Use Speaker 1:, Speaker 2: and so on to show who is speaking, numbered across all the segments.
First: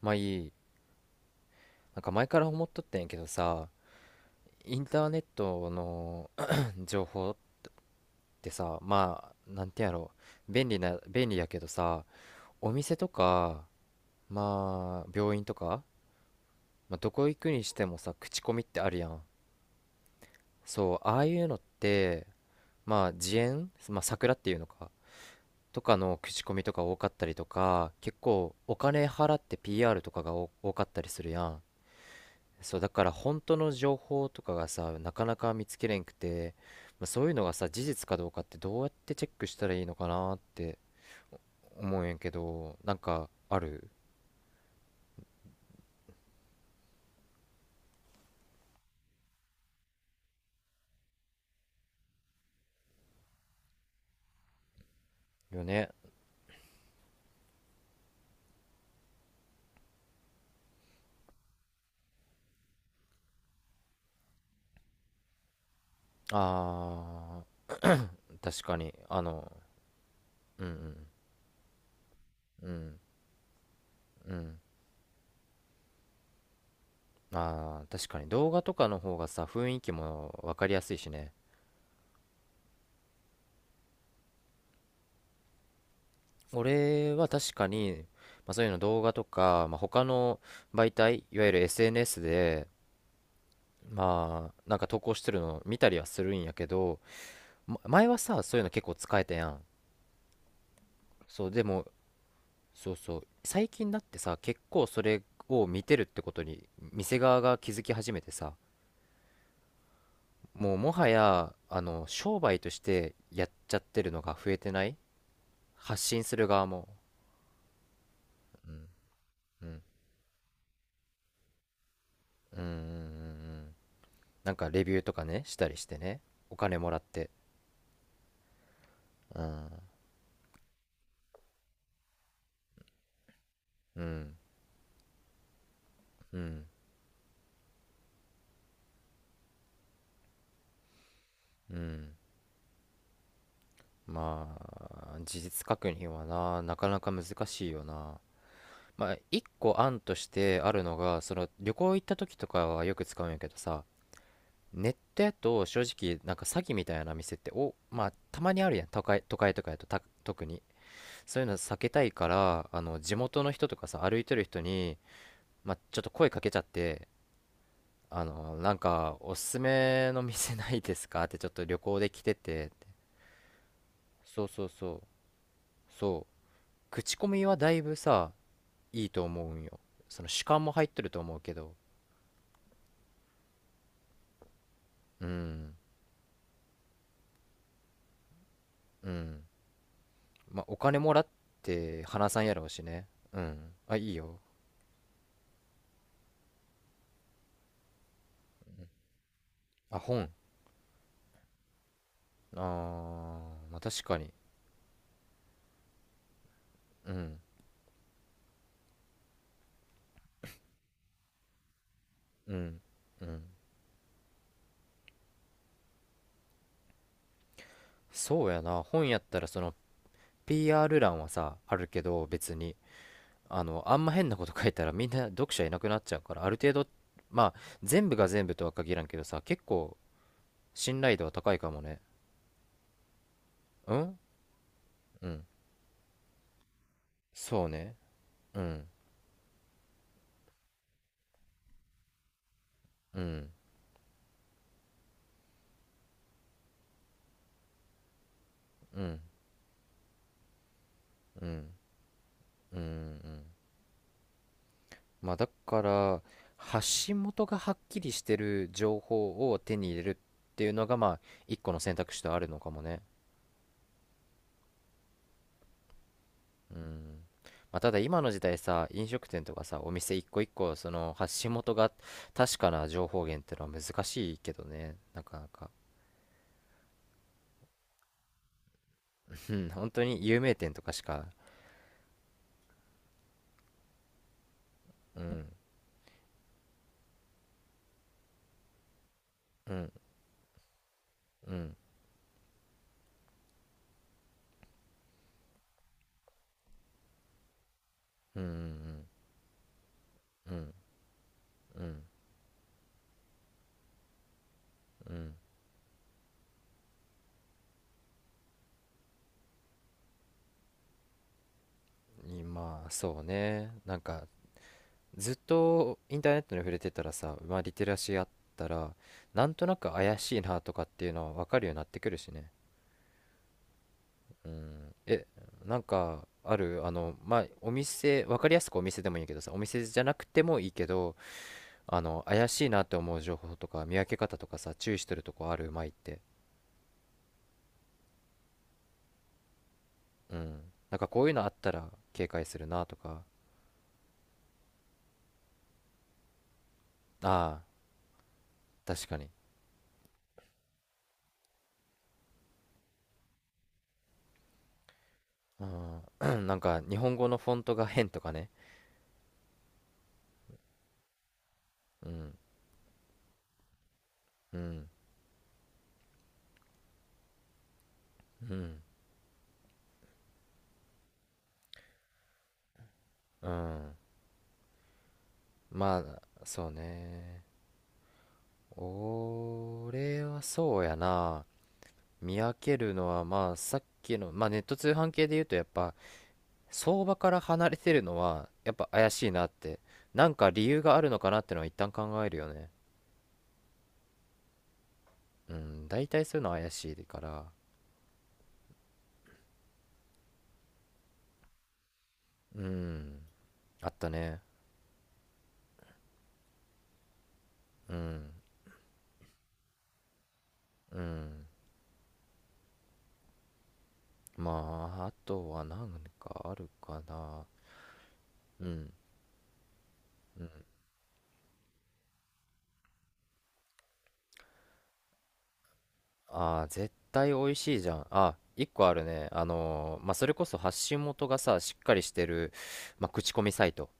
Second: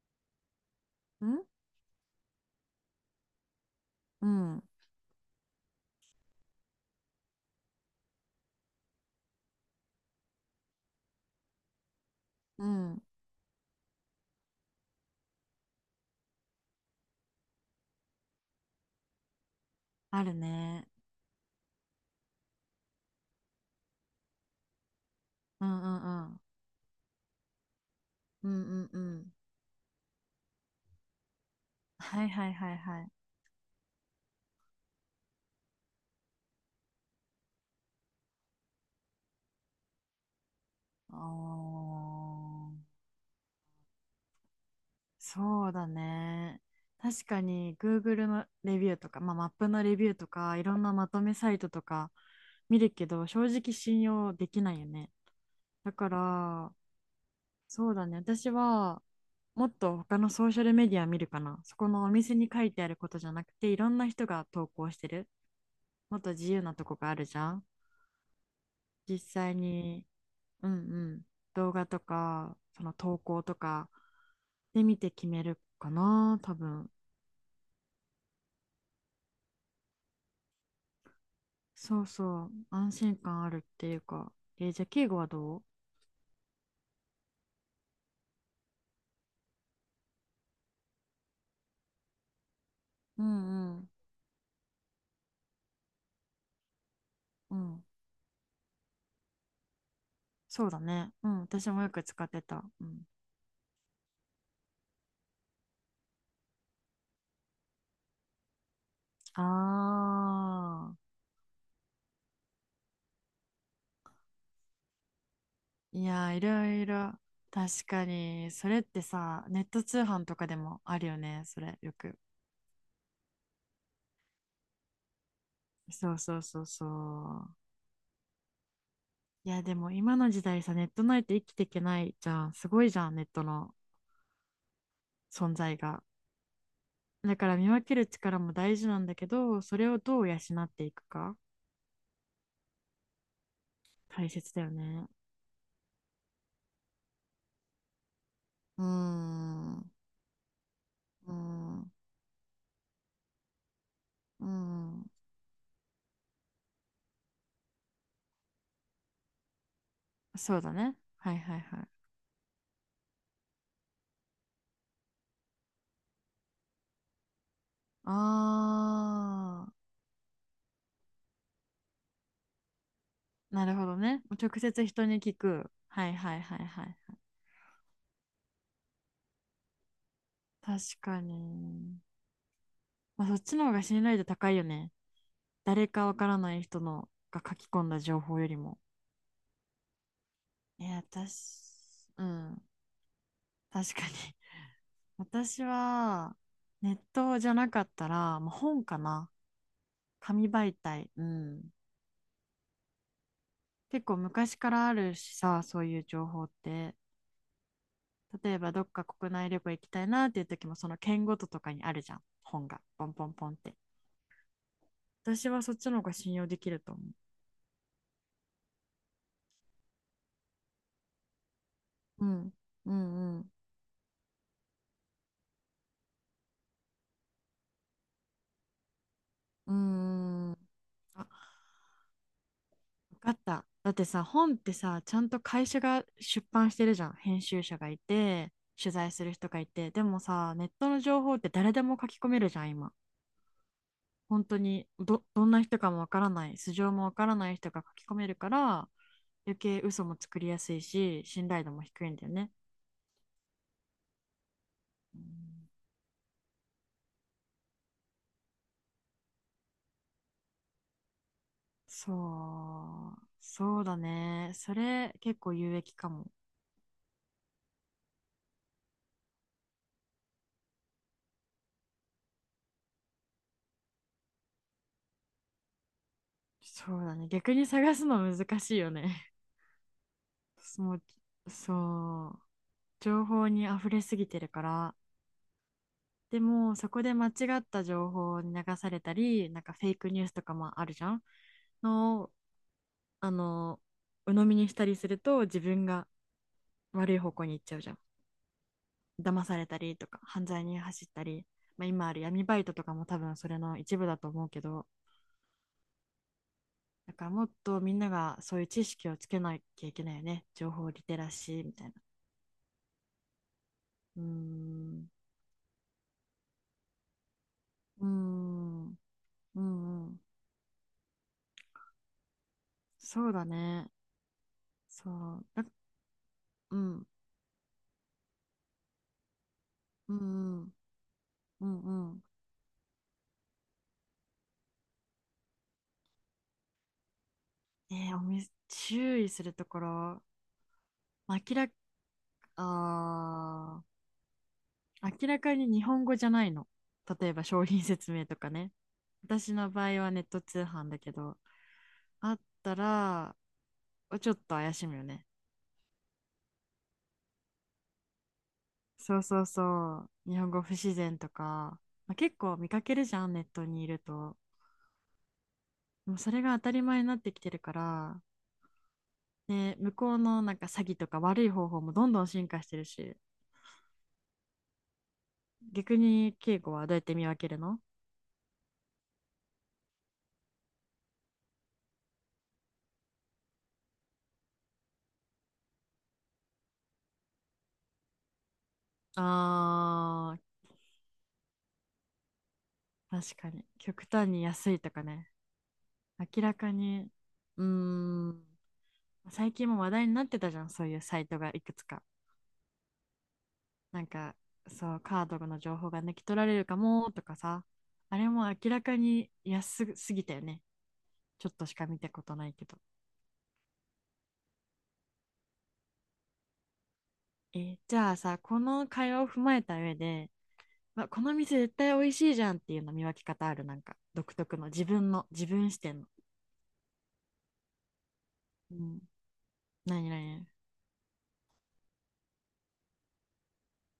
Speaker 1: まあいい。
Speaker 2: ん。
Speaker 1: なんか前から思っとったんやけどさ、
Speaker 2: うん、
Speaker 1: インターネットの 情報ってさ、まあ、なんてやろう、便利やけどさ、
Speaker 2: う
Speaker 1: お店
Speaker 2: ん、
Speaker 1: とか、まあ、病院とか、まあ、どこ行くにしてもさ、口コミってあるやん。
Speaker 2: あるね。
Speaker 1: そう、ああいうのって、まあ、自演、まあ、桜っていうのか、
Speaker 2: う
Speaker 1: と
Speaker 2: んう
Speaker 1: かの
Speaker 2: んうん。
Speaker 1: 口コミとか多かったりとか、結
Speaker 2: うん
Speaker 1: 構
Speaker 2: う
Speaker 1: お
Speaker 2: んう
Speaker 1: 金
Speaker 2: ん。
Speaker 1: 払って PR とかが多かったりするやん。
Speaker 2: はいはいは
Speaker 1: そ
Speaker 2: い
Speaker 1: うだ
Speaker 2: は
Speaker 1: から
Speaker 2: い。
Speaker 1: 本当の情報とかがさなかなか見つけれんくて、まあ、そういうのがさ事実かどうかってどうやってチェックしたらいいのかなって
Speaker 2: お
Speaker 1: 思うんやけど、
Speaker 2: ー、
Speaker 1: なんかある
Speaker 2: そうだね。確かに Google のレビューとか、まあ、マップのレビューとか、いろんなまとめサイトとか見るけど、正直信用できないよね。
Speaker 1: よね。
Speaker 2: だから、そうだね。私は、もっと他のソーシャルメディア見るかな。そこのお店に書いてあることじゃなくて、いろんな人が投稿してる。もっと自由なとこがあるじ
Speaker 1: あ
Speaker 2: ゃん。
Speaker 1: ー、確かに。
Speaker 2: 実際に、
Speaker 1: う
Speaker 2: うんう
Speaker 1: ん
Speaker 2: ん、動画とか、
Speaker 1: うんう
Speaker 2: その
Speaker 1: ん。
Speaker 2: 投稿とか
Speaker 1: うん。
Speaker 2: で見て決めるかな、多分。
Speaker 1: あー、確かに動画とかの方がさ、雰囲気も分かりやすいしね。
Speaker 2: そうそう、安心感あるっていうか。じゃあ、敬語はどう？
Speaker 1: 俺は確かに、まあ、そういうの動画とか、まあ、他の媒体、いわゆる SNS で
Speaker 2: うんうん
Speaker 1: まあなんか投稿してるの見たりはするんやけど、
Speaker 2: う
Speaker 1: ま、
Speaker 2: ん。
Speaker 1: 前はさ、そういうの結構使えたやん。
Speaker 2: そうだね。うん、
Speaker 1: そう。で
Speaker 2: 私も
Speaker 1: も、
Speaker 2: よく使ってた。う
Speaker 1: そう
Speaker 2: ん、
Speaker 1: そう、最近だってさ、結構それを見てるってことに店側が気づき始めてさ、もうも
Speaker 2: あ
Speaker 1: はや商売としてやっちゃってるのが増えてない？
Speaker 2: ー、
Speaker 1: 発
Speaker 2: い
Speaker 1: 信
Speaker 2: や
Speaker 1: す
Speaker 2: ー、い
Speaker 1: る側
Speaker 2: ろい
Speaker 1: も。
Speaker 2: ろ。確かに、そ
Speaker 1: う
Speaker 2: れっ
Speaker 1: ん
Speaker 2: てさ、ネッ
Speaker 1: うん
Speaker 2: ト通販とかでもあるよね、それ、よく。
Speaker 1: うん。うんうんうん。なんかレビューとかねしたりして
Speaker 2: そう
Speaker 1: ね。
Speaker 2: そう
Speaker 1: お
Speaker 2: そう
Speaker 1: 金
Speaker 2: そ
Speaker 1: もらって。
Speaker 2: う。
Speaker 1: う
Speaker 2: いや、
Speaker 1: ん
Speaker 2: でも今の時代さ、ネットないと生きていけないじゃん。すごいじゃん、ネットの
Speaker 1: うん
Speaker 2: 存在が。
Speaker 1: うん
Speaker 2: だから見分ける力も大事なんだけど、それをどう養っていくか、
Speaker 1: うん。
Speaker 2: 大切
Speaker 1: ま
Speaker 2: だよね。
Speaker 1: あ、事実確認はな、なかなか難しいよな。
Speaker 2: うー
Speaker 1: まあ、一
Speaker 2: ん、
Speaker 1: 個
Speaker 2: う
Speaker 1: 案としてあるのが、
Speaker 2: ー
Speaker 1: その旅
Speaker 2: ん、う
Speaker 1: 行行った時とかはよく使うんやけどさ、
Speaker 2: ー
Speaker 1: ネッ
Speaker 2: ん。
Speaker 1: トやと正直、なんか詐欺みたいな店って、まあ、たまにあるやん、都会、都会とかやと、特
Speaker 2: そう
Speaker 1: に。
Speaker 2: だね。はい
Speaker 1: そういうの
Speaker 2: はい
Speaker 1: 避
Speaker 2: はい。
Speaker 1: けたいから、地元の人とかさ、歩いてる人に、まあ、ちょっと声かけちゃって、なんか、おすす
Speaker 2: あ
Speaker 1: めの店ないですかって、ちょっと旅行で来てて、
Speaker 2: ー、なるほどね。
Speaker 1: そう
Speaker 2: 直
Speaker 1: そう
Speaker 2: 接
Speaker 1: そ
Speaker 2: 人
Speaker 1: う、
Speaker 2: に聞く。はい
Speaker 1: そ
Speaker 2: はい
Speaker 1: う。
Speaker 2: はいはい。
Speaker 1: 口コミはだいぶさ、いいと思うんよ。その主観も入っ
Speaker 2: 確
Speaker 1: てると
Speaker 2: か
Speaker 1: 思うけど。
Speaker 2: に。まあ、そっちの方が信頼度高いよね。
Speaker 1: うん
Speaker 2: 誰かわからない人のが書き込んだ情報よりも。
Speaker 1: うん。まあ、お
Speaker 2: え、
Speaker 1: 金もらって
Speaker 2: 私、う
Speaker 1: 話さんや
Speaker 2: ん、
Speaker 1: ろうしね。うん、
Speaker 2: 確
Speaker 1: あ、
Speaker 2: か
Speaker 1: いい
Speaker 2: に。
Speaker 1: よ。
Speaker 2: 私は、ネットじゃなかったら、もう本かな。
Speaker 1: あ、本。
Speaker 2: 紙媒体。うん。
Speaker 1: あー、まあ確
Speaker 2: 結構
Speaker 1: かに。
Speaker 2: 昔からあるしさ、そういう情報って。
Speaker 1: うん
Speaker 2: 例えば、どっか国内旅行行きたいなっていう時も、その県ごととかにあるじゃん。
Speaker 1: う
Speaker 2: 本
Speaker 1: ん
Speaker 2: が。ポン
Speaker 1: う
Speaker 2: ポン
Speaker 1: ん。
Speaker 2: ポンって。私はそっちの方が信用できると思
Speaker 1: そうやな、本やったらその PR 欄はさあるけ
Speaker 2: う。
Speaker 1: ど、
Speaker 2: うん。
Speaker 1: 別に
Speaker 2: うんうん。
Speaker 1: あんま変なこと書いたらみんな読者いなくなっちゃうから、ある程度、まあ、全部が全部とは限らんけどさ、結
Speaker 2: うー
Speaker 1: 構
Speaker 2: ん。
Speaker 1: 信頼度
Speaker 2: あ、
Speaker 1: は高いかもね。
Speaker 2: 分かった。だ
Speaker 1: う
Speaker 2: って
Speaker 1: ん
Speaker 2: さ、本ってさ、ちゃ
Speaker 1: う
Speaker 2: んと
Speaker 1: ん。
Speaker 2: 会社が出版してるじゃん。編集
Speaker 1: そう
Speaker 2: 者が
Speaker 1: ね。
Speaker 2: いて、
Speaker 1: うん
Speaker 2: 取材する人がいて。でもさ、ネットの情報って誰でも書き込めるじゃん、今。
Speaker 1: うん
Speaker 2: 本当にど、どんな人かもわからない、素性もわからない人が書き込めるから、
Speaker 1: うん。
Speaker 2: 余計嘘も作りやすいし、
Speaker 1: う
Speaker 2: 信頼度
Speaker 1: ん
Speaker 2: も低いんだよね。
Speaker 1: うんうん。
Speaker 2: う
Speaker 1: まあ、だ
Speaker 2: ん。
Speaker 1: から発信元がはっきりしてる情報を手に入れるっていうのが、まあ、一個の選択肢とあるのかもね。
Speaker 2: そう、そうだね。それ結構有益かも。
Speaker 1: うん。まあ、ただ今の時代さ、飲食店とかさ、お店一個一個その発信元が確かな情報源ってのは難しいけどね、なかなか。
Speaker 2: そうだね。逆に探すの難しいよね。
Speaker 1: うん 本当に有名店と か
Speaker 2: も
Speaker 1: しか。
Speaker 2: う、そう。情報に溢れすぎてるから、
Speaker 1: うん
Speaker 2: でもそこで間違った情報に流されたり、なん
Speaker 1: う
Speaker 2: かフェ
Speaker 1: ん
Speaker 2: イクニュースとかもあるじゃん、
Speaker 1: うん。
Speaker 2: のを、あの鵜呑みにしたりすると自分が悪い方向に行っちゃうじゃん。
Speaker 1: うんうん
Speaker 2: 騙されたりとか犯
Speaker 1: うん。う
Speaker 2: 罪
Speaker 1: ん
Speaker 2: に走ったり、
Speaker 1: う
Speaker 2: まあ、
Speaker 1: ん
Speaker 2: 今ある闇バイトとかも多分それの一部だと思うけど、だからもっとみんながそういう知識をつけなきゃいけないよね、情報リテラシーみたいな。
Speaker 1: うん。まあそうね。なん
Speaker 2: うー
Speaker 1: か
Speaker 2: ん。
Speaker 1: ずっとインターネットに触れてたらさ、まあ、リテラ
Speaker 2: うー
Speaker 1: シーあった
Speaker 2: ん。う
Speaker 1: ら、
Speaker 2: ん。
Speaker 1: なん
Speaker 2: う
Speaker 1: となく怪
Speaker 2: ん。
Speaker 1: しいなとかっていうのは分かるようになってくるしね。
Speaker 2: そうだね。
Speaker 1: うん、
Speaker 2: そ
Speaker 1: え、
Speaker 2: う
Speaker 1: な
Speaker 2: だ。
Speaker 1: んかあ
Speaker 2: う
Speaker 1: る、
Speaker 2: ん、
Speaker 1: まあ、お店分かりやすく、お店でもいいけどさ、お店じゃな
Speaker 2: う
Speaker 1: くて
Speaker 2: ん、
Speaker 1: も
Speaker 2: う
Speaker 1: いい
Speaker 2: ん、
Speaker 1: けど、
Speaker 2: うんうん。
Speaker 1: 怪しいなって思う情報とか見分け方とかさ、注意してるとこある、うまいって？
Speaker 2: えー、おみ、注意するところ、
Speaker 1: うん。なんかこういう
Speaker 2: 明
Speaker 1: のあっ
Speaker 2: ら
Speaker 1: た
Speaker 2: か、
Speaker 1: ら警戒するなとか。
Speaker 2: あ明らかに日本語じゃないの。例えば
Speaker 1: あ
Speaker 2: 商品説明とかね。
Speaker 1: あ、確かに。
Speaker 2: 私の場合はネット通販だけど、あったら、ちょっと怪しむよね。
Speaker 1: うん なんか日本語のフォントが変とかね。
Speaker 2: そうそうそう。日本語不自然とか、
Speaker 1: う
Speaker 2: まあ、
Speaker 1: ん
Speaker 2: 結構見かけるじゃん、ネットにいると。
Speaker 1: うん
Speaker 2: でもそれが当たり前になってきてるから、
Speaker 1: うん
Speaker 2: ね、向こうのなんか詐欺とか悪い方法もどんどん進化してるし、
Speaker 1: うん。
Speaker 2: 逆
Speaker 1: ま
Speaker 2: に
Speaker 1: あ
Speaker 2: 稽
Speaker 1: そう
Speaker 2: 古はどうやって見分
Speaker 1: ね。
Speaker 2: けるの？
Speaker 1: 俺はそうやな。見分けるのはまあさっきの、まあネット通販系で言うと、やっぱ相場から離れてるのはやっぱ怪しいなって、なん
Speaker 2: あ
Speaker 1: か理由があるのかなってのは一旦考えるよね。
Speaker 2: ー、確かに。極端に安いとかね。
Speaker 1: うん、大体そういう
Speaker 2: 明
Speaker 1: の
Speaker 2: ら
Speaker 1: は怪
Speaker 2: か
Speaker 1: しい
Speaker 2: に。
Speaker 1: から。
Speaker 2: うーん。最近も話題になってたじゃん、そういうサイトがいくつか。
Speaker 1: うん、あっ
Speaker 2: なん
Speaker 1: た
Speaker 2: か、
Speaker 1: ね。
Speaker 2: そう、カードの情報が抜き取られるかもとかさ。
Speaker 1: う
Speaker 2: あれ
Speaker 1: ん
Speaker 2: も明らかに安すぎたよね。
Speaker 1: うん。
Speaker 2: ちょっとしか見たことないけど。
Speaker 1: まあ、あとは何かあるかな。
Speaker 2: じゃあさ、こ
Speaker 1: う
Speaker 2: の
Speaker 1: ん。
Speaker 2: 会話を踏まえた上で、この店絶対美味しいじゃんっていうの見分け方ある？なんか、独特の、自分視点の。
Speaker 1: ああ、絶対美味しいじゃん。あ、一
Speaker 2: う
Speaker 1: 個あ
Speaker 2: ん、
Speaker 1: るね。
Speaker 2: 何
Speaker 1: まあ、それこ
Speaker 2: 何？
Speaker 1: そ発信元がさ、しっかりしてる、まあ、口コミサイト。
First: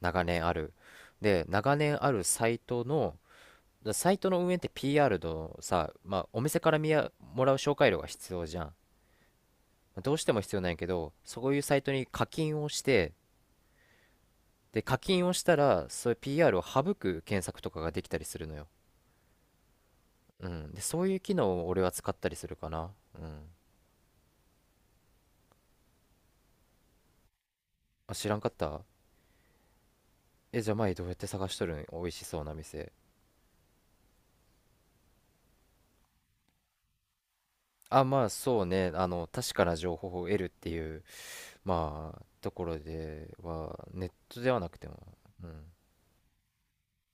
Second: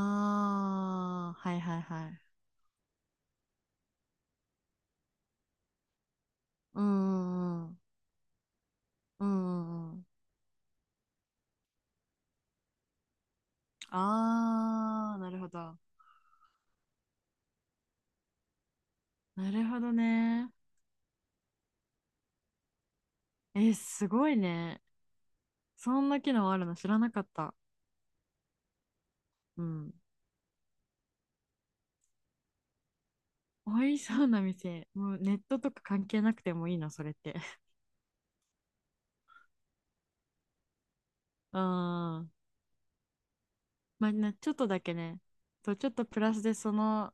Speaker 1: 長年ある。
Speaker 2: あ
Speaker 1: で、
Speaker 2: ー、はい
Speaker 1: 長
Speaker 2: はい
Speaker 1: 年
Speaker 2: は
Speaker 1: ある
Speaker 2: い。
Speaker 1: サイトの、サイトの運営って PR のさ、まあ、お店から
Speaker 2: うんう
Speaker 1: もらう
Speaker 2: んう
Speaker 1: 紹
Speaker 2: ん。
Speaker 1: 介料が必要じゃん。
Speaker 2: うんうんう
Speaker 1: まあ、
Speaker 2: ん。
Speaker 1: どうしても必要なんやけど、そういうサイトに課金をして、で、課
Speaker 2: ああ、
Speaker 1: 金
Speaker 2: な
Speaker 1: を
Speaker 2: る
Speaker 1: し
Speaker 2: ほ
Speaker 1: た
Speaker 2: ど。
Speaker 1: ら、そういう PR を省く検索とかができたりするのよ。
Speaker 2: なるほど
Speaker 1: う
Speaker 2: ね。
Speaker 1: ん。で、そういう機能を俺は使ったりするかな。うん。
Speaker 2: え、すごいね。そんな機能あるの知らなかった。
Speaker 1: あ、知らんかった？
Speaker 2: うん。
Speaker 1: え、じゃあ前どうやって探しとるん、美味しそうな店？
Speaker 2: 美味しそうな店。もうネットとか関係なくてもいいの、それって？
Speaker 1: あ、まあそうね。確かな情報を得るっていう、
Speaker 2: う
Speaker 1: まあ、
Speaker 2: ん。
Speaker 1: ところでは、ネ
Speaker 2: ま
Speaker 1: ッ
Speaker 2: あね、
Speaker 1: ト
Speaker 2: ちょ
Speaker 1: で
Speaker 2: っ
Speaker 1: は
Speaker 2: と
Speaker 1: なく
Speaker 2: だ
Speaker 1: て
Speaker 2: け
Speaker 1: も。
Speaker 2: ね。
Speaker 1: うん。
Speaker 2: と、ちょっとプラスでその、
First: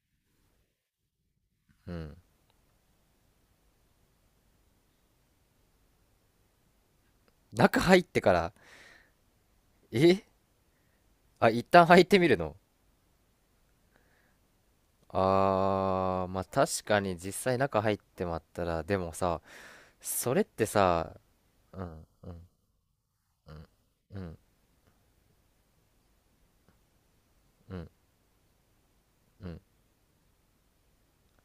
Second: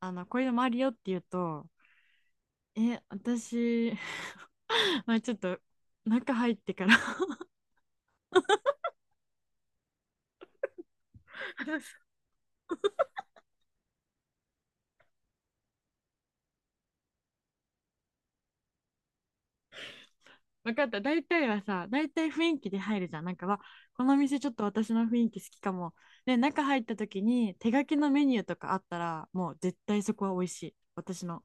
Speaker 2: こういうのもあるよって言うと、
Speaker 1: うん。
Speaker 2: え、私、まあちょっと中入ってから。
Speaker 1: 中入ってから、えあ、一旦入っ てみるの？あー、まあ確かに実際中入ってまったら、でもさ、それって
Speaker 2: 分かった。
Speaker 1: さ、うん、
Speaker 2: 大
Speaker 1: う
Speaker 2: 体雰
Speaker 1: ん、
Speaker 2: 囲気で入るじゃん。なんか
Speaker 1: う
Speaker 2: は、わ
Speaker 1: ん、
Speaker 2: この
Speaker 1: うん、
Speaker 2: 店ちょっと私の雰囲気好きかも。で、中入った時に手
Speaker 1: う
Speaker 2: 書
Speaker 1: ん、
Speaker 2: きのメニューとかあったら、
Speaker 1: う
Speaker 2: もう
Speaker 1: ん。
Speaker 2: 絶対そこは美味しい。私の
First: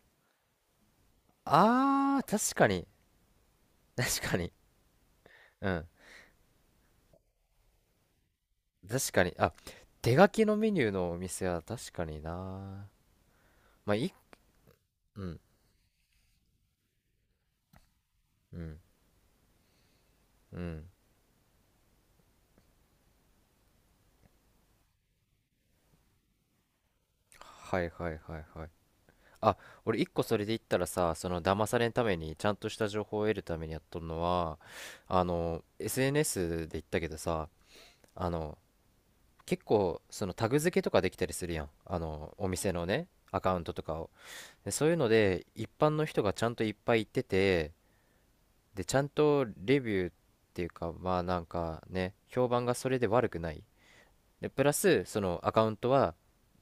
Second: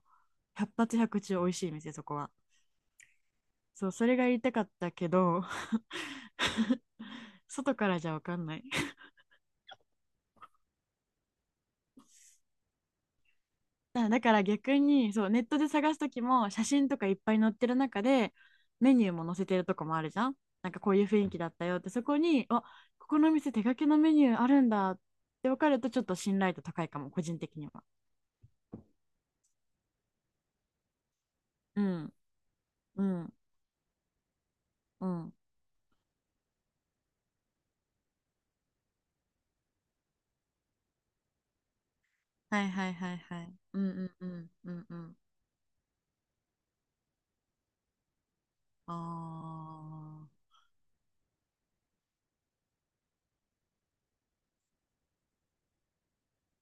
Speaker 2: 百発百中美味しい店、そこ
Speaker 1: あー、
Speaker 2: は。
Speaker 1: 確かに。
Speaker 2: そう、それ
Speaker 1: 確
Speaker 2: が言
Speaker 1: か
Speaker 2: いた
Speaker 1: に。
Speaker 2: かったけど、
Speaker 1: う ん。
Speaker 2: 外からじゃ分かんない。
Speaker 1: 確かに。あ、手書きのメニューのお店は確かにな。まあ、
Speaker 2: だ
Speaker 1: い、
Speaker 2: だから逆に、
Speaker 1: う
Speaker 2: そう
Speaker 1: ん、
Speaker 2: ネットで探すときも、写真とかいっぱい載ってる中で
Speaker 1: うん、
Speaker 2: メニューも載せてるとこもあるじゃん。
Speaker 1: う
Speaker 2: なんか
Speaker 1: ん。
Speaker 2: こういう雰囲気だったよってそこに、あ、ここの店手書きのメニューあるんだって分かると、ちょっと信頼度高いかも、個人的に
Speaker 1: は
Speaker 2: は。
Speaker 1: いはいはいはい。あ、俺一個それで言ったらさ、その騙さ
Speaker 2: う
Speaker 1: れんた
Speaker 2: ん
Speaker 1: めに、ちゃんとした情
Speaker 2: う
Speaker 1: 報を
Speaker 2: ん
Speaker 1: 得るためにやっとるのは、
Speaker 2: うん。
Speaker 1: SNS で言ったけどさ、あの、結構、そのタグ付けとかできたりするやん。お
Speaker 2: はい
Speaker 1: 店の
Speaker 2: はい
Speaker 1: ね、
Speaker 2: はい
Speaker 1: ア
Speaker 2: はい。
Speaker 1: カウント
Speaker 2: う
Speaker 1: と
Speaker 2: ん
Speaker 1: か
Speaker 2: う
Speaker 1: を。
Speaker 2: んうん
Speaker 1: で、
Speaker 2: うん。
Speaker 1: そうい
Speaker 2: う
Speaker 1: うの
Speaker 2: ん。
Speaker 1: で、一般の人がちゃんといっぱい行ってて、で、ち
Speaker 2: あ
Speaker 1: ゃんとレビューっていうか、まあなんかね、評判がそれで悪くない。で、プラス、そのアカウントは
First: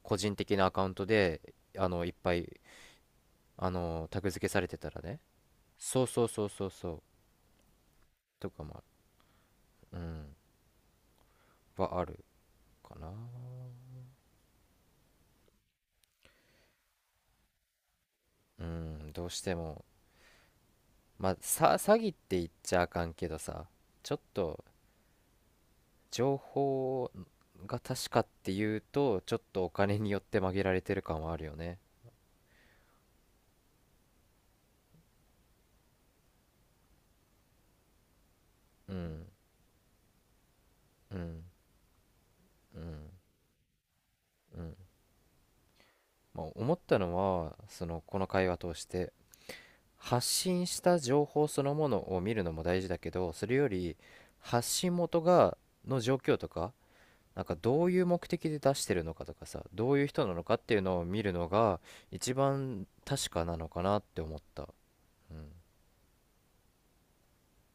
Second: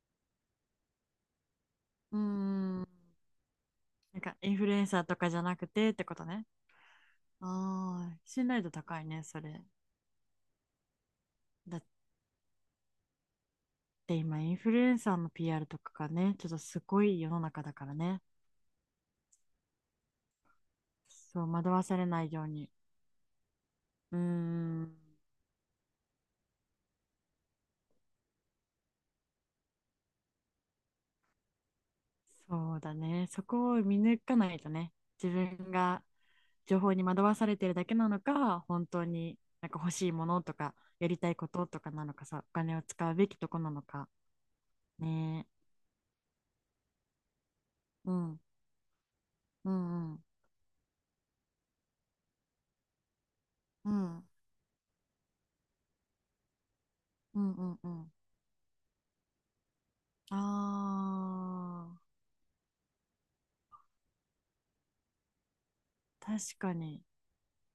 Speaker 1: 個人的なアカウントで、いっ
Speaker 2: あ、うー
Speaker 1: ぱい、
Speaker 2: ん。な
Speaker 1: タ
Speaker 2: ん
Speaker 1: グ
Speaker 2: か
Speaker 1: 付け
Speaker 2: イン
Speaker 1: さ
Speaker 2: フ
Speaker 1: れ
Speaker 2: ル
Speaker 1: て
Speaker 2: エン
Speaker 1: たら
Speaker 2: サーと
Speaker 1: ね。
Speaker 2: かじゃなくてっ
Speaker 1: そ
Speaker 2: て
Speaker 1: う
Speaker 2: こ
Speaker 1: そ
Speaker 2: と
Speaker 1: うそ
Speaker 2: ね。
Speaker 1: うそうそう。
Speaker 2: ああ、信
Speaker 1: と
Speaker 2: 頼
Speaker 1: か
Speaker 2: 度
Speaker 1: もある、
Speaker 2: 高いね、それ。
Speaker 1: うん、
Speaker 2: だ
Speaker 1: はあるかな。
Speaker 2: で、今、インフルエンサーの PR とかがね、ちょっとすごい世の中だからね。
Speaker 1: うん、どうしても。まあ、
Speaker 2: そう、惑
Speaker 1: さ、
Speaker 2: わ
Speaker 1: 詐
Speaker 2: され
Speaker 1: 欺っ
Speaker 2: ない
Speaker 1: て言
Speaker 2: よ
Speaker 1: っ
Speaker 2: うに。
Speaker 1: ちゃあかんけどさ、ちょ
Speaker 2: う
Speaker 1: っ
Speaker 2: ー
Speaker 1: と
Speaker 2: ん、
Speaker 1: 情報が確かっていうと、ちょっとお金によって曲げられてる感はあるよね。
Speaker 2: そうだね。そこを見抜かないとね、自分が情報に惑わされてるだけなのか、本
Speaker 1: う
Speaker 2: 当
Speaker 1: ん、
Speaker 2: になんか欲しいものとか、や
Speaker 1: う
Speaker 2: りたい
Speaker 1: ん。
Speaker 2: こととかなのかさ、お金
Speaker 1: う
Speaker 2: を
Speaker 1: ん
Speaker 2: 使うべきとこなのか。
Speaker 1: うん。
Speaker 2: ねえ。
Speaker 1: まあ、思ったのはその
Speaker 2: う
Speaker 1: この
Speaker 2: ん、
Speaker 1: 会話通して、
Speaker 2: うん、うん、
Speaker 1: 発信した情報そのものを見るのも大事だけど、それよ
Speaker 2: う
Speaker 1: り
Speaker 2: ん、
Speaker 1: 発信元がの状況とか、
Speaker 2: う
Speaker 1: なん
Speaker 2: ん、
Speaker 1: か
Speaker 2: うん
Speaker 1: ど
Speaker 2: う
Speaker 1: ういう
Speaker 2: ん。
Speaker 1: 目的で出してるのかとかさ、どういう人なのかっていうのを見るのが
Speaker 2: あ
Speaker 1: 一番確かなのかなって思った。うん
Speaker 2: ー、確かに。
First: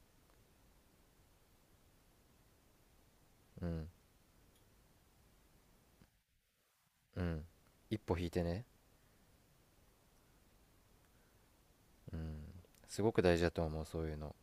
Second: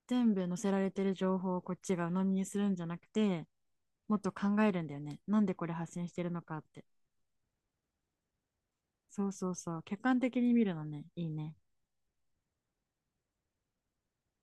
Speaker 2: 全部載せられてる情報をこっちが鵜呑みにするんじゃなくて、
Speaker 1: うん
Speaker 2: もっと考えるんだよね。なんでこれ発信してるのかって。
Speaker 1: うん。一歩引いてね。
Speaker 2: そうそうそう。客観的に見るのね。いいね。
Speaker 1: うん。すごく大事だと思う、そういうの。